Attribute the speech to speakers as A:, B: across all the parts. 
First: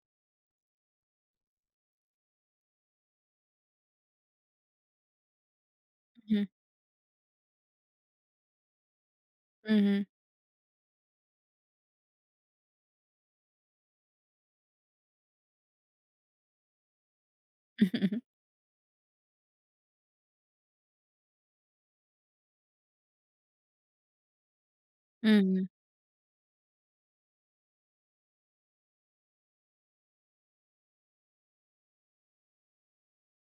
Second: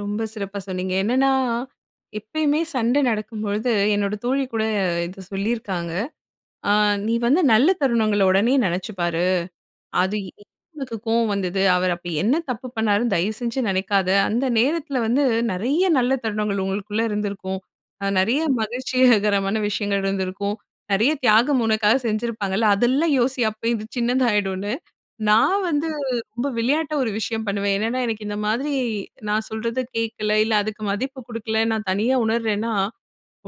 A: ரொம்ப சிறப்பா சொன்னீங்க. என்னன்னா, எப்பயுமே சண்டை நடக்கும்பொழுது, என்னோட தோழி கூட இதை சொல்லியிருக்காங்க.
B: ம்.
A: ஆ, "நீ வந்து நல்ல தருணங்கள உடனே நினைச்சு பாரு.
B: ம்ஹ்ம்.
A: அது [unintelligible] கோவம் வந்தது. அவரு அப்போ என்ன தப்பு பண்ணாருன்னு தயவுசெஞ்சு நினைக்காத. அந்த நேரத்தில வந்து, நெறைய நல்ல தருணங்கள் உங்களுக்குள்ள இருந்திருக்கும். அ நெறைய மகிழ்ச்சியகரமான விஷயங்கள் இருந்திருக்கும். நெறைய தியாகம் உனக்காக செஞ்சிருப்பாங்கல்ல. அதெல்லாம் யோசி." அப்ப இது சின்னதாயிடுன்னு. நான்
B: ம்ஹ்ம்.
A: வந்து, ரொம்ப விளையாட்டா ஒரு விஷயம் பண்ணுவேன். என்னென்னா, எனக்கு இந்த மாதிரி, நான் சொல்றத கேட்கல. இல்ல, அதுக்கு மதிப்பு குடுக்கல. நான் தனியா உணர்றேன்னா,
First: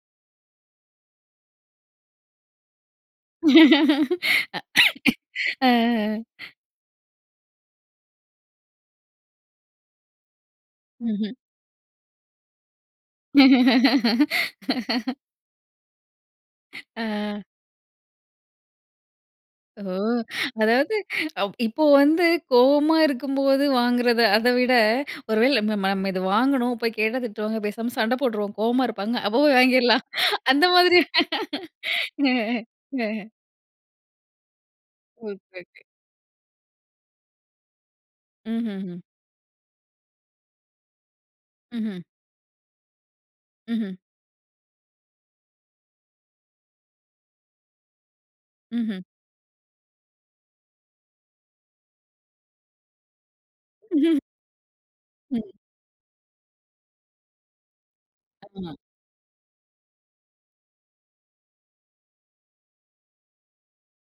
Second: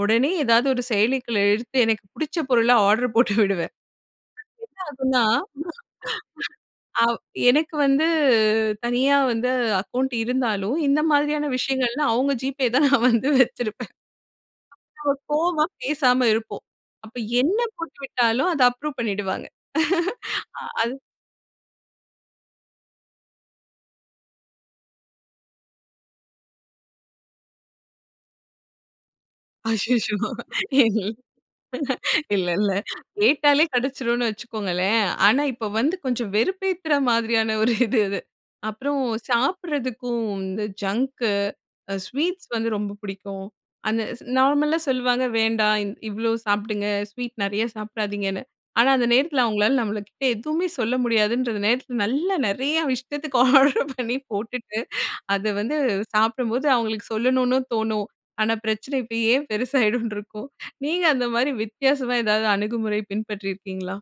A: உடனே ஏதாவது ஒரு செயலிக்குள்ள எடுத்து, எனக்கு புடிச்ச பொருள ஆர்டர் போட்டு விடுவேன்.
B: அ,
A: அப்ப என்ன ஆகும்னா,
B: அ.
A: ஆ வ் எனக்கு வந்து தனியா வந்து அக்கவுண்ட் இருந்தாலும், இந்த
B: ம்ஹ்ம்.
A: மாதிரியான விஷயங்கள்லாம், அவுங்க GPay தான் நான் வந்து வச்சிருப்பேன். அப்பொ, கோவமா பேசாம இருப்போம்.
B: ஆ.
A: அப்ப என்ன போட்டு விட்டாலும் அதை அப்ரூவ் பண்ணிடுவாங்க.
B: ஓ!
A: ஆ
B: அதாவது
A: அது
B: அ இப்போ வந்து கோவமா இருக்கும்போத வாங்குறது. அதை விட, ஒருவேளை நம்ம நம்ம நம்ம இதை வாங்கணும். போய் கேட்டா திட்டுவாங்க. பேசாம சண்டை போட்டுருவோம். கோவமா இருப்பாங்க. அப்போ போய் வாங்கிரலாம்.
A: அய்யயோ!
B: அந்த மாதிரி.
A: இல்ல. இல்ல இல்ல
B: ஆ, ஆ.
A: கேட்டாலே கெடைச்சுரும்னு வச்சுக்கோங்களேன்.
B: ஒகே
A: ஆனா, இப்போ
B: ஒகே.
A: வந்து கொஞ்சம் வெறுப்பேத்துற மாதிரியான ஒரு இது அது.
B: ம்ஹ்ம்ஹ்ம்.
A: அப்புறம் சாப்பிடறதுக்கும் வந்து ஜங்க், அ
B: ம்ஹ்ம்.
A: ஸ்வீட்ஸ் வந்து ரொம்ப பிடிக்கும்.
B: ம்ஹ்ம்.
A: அந்த நார்மலா சொல்லுவாங்க. "வேண்டாம். இவ்வளோ சாப்பிடுங்க." ஸ்வீட் நெறைய சாப்பிடாதீங்கன்னு. ஆனா,
B: ம்ஹ்ம்.
A: அந்த நேரத்தில, அவங்களால நம்மளுகிட்ட எதுவுமே சொல்ல முடியாதுன்றத நேரத்தில, நல்ல நெறையா இஷ்டத்துக்கு ஆர்டரு பண்ணி போட்டுட்டு, அதை
B: ம்.
A: வந்து சாப்பிடும்போது, அவங்களுக்கு சொல்லணும்னு தோணும். ஆனா,
B: ஆமா.
A: பிரச்சன இப்ப ஏன்? பெருசாகிடும்னு இருக்கும். நீங்க அந்த மாதிரி வித்தியாசமா ஏதாவது அணுகுமுறை பின்பற்றியிருக்கீங்களா?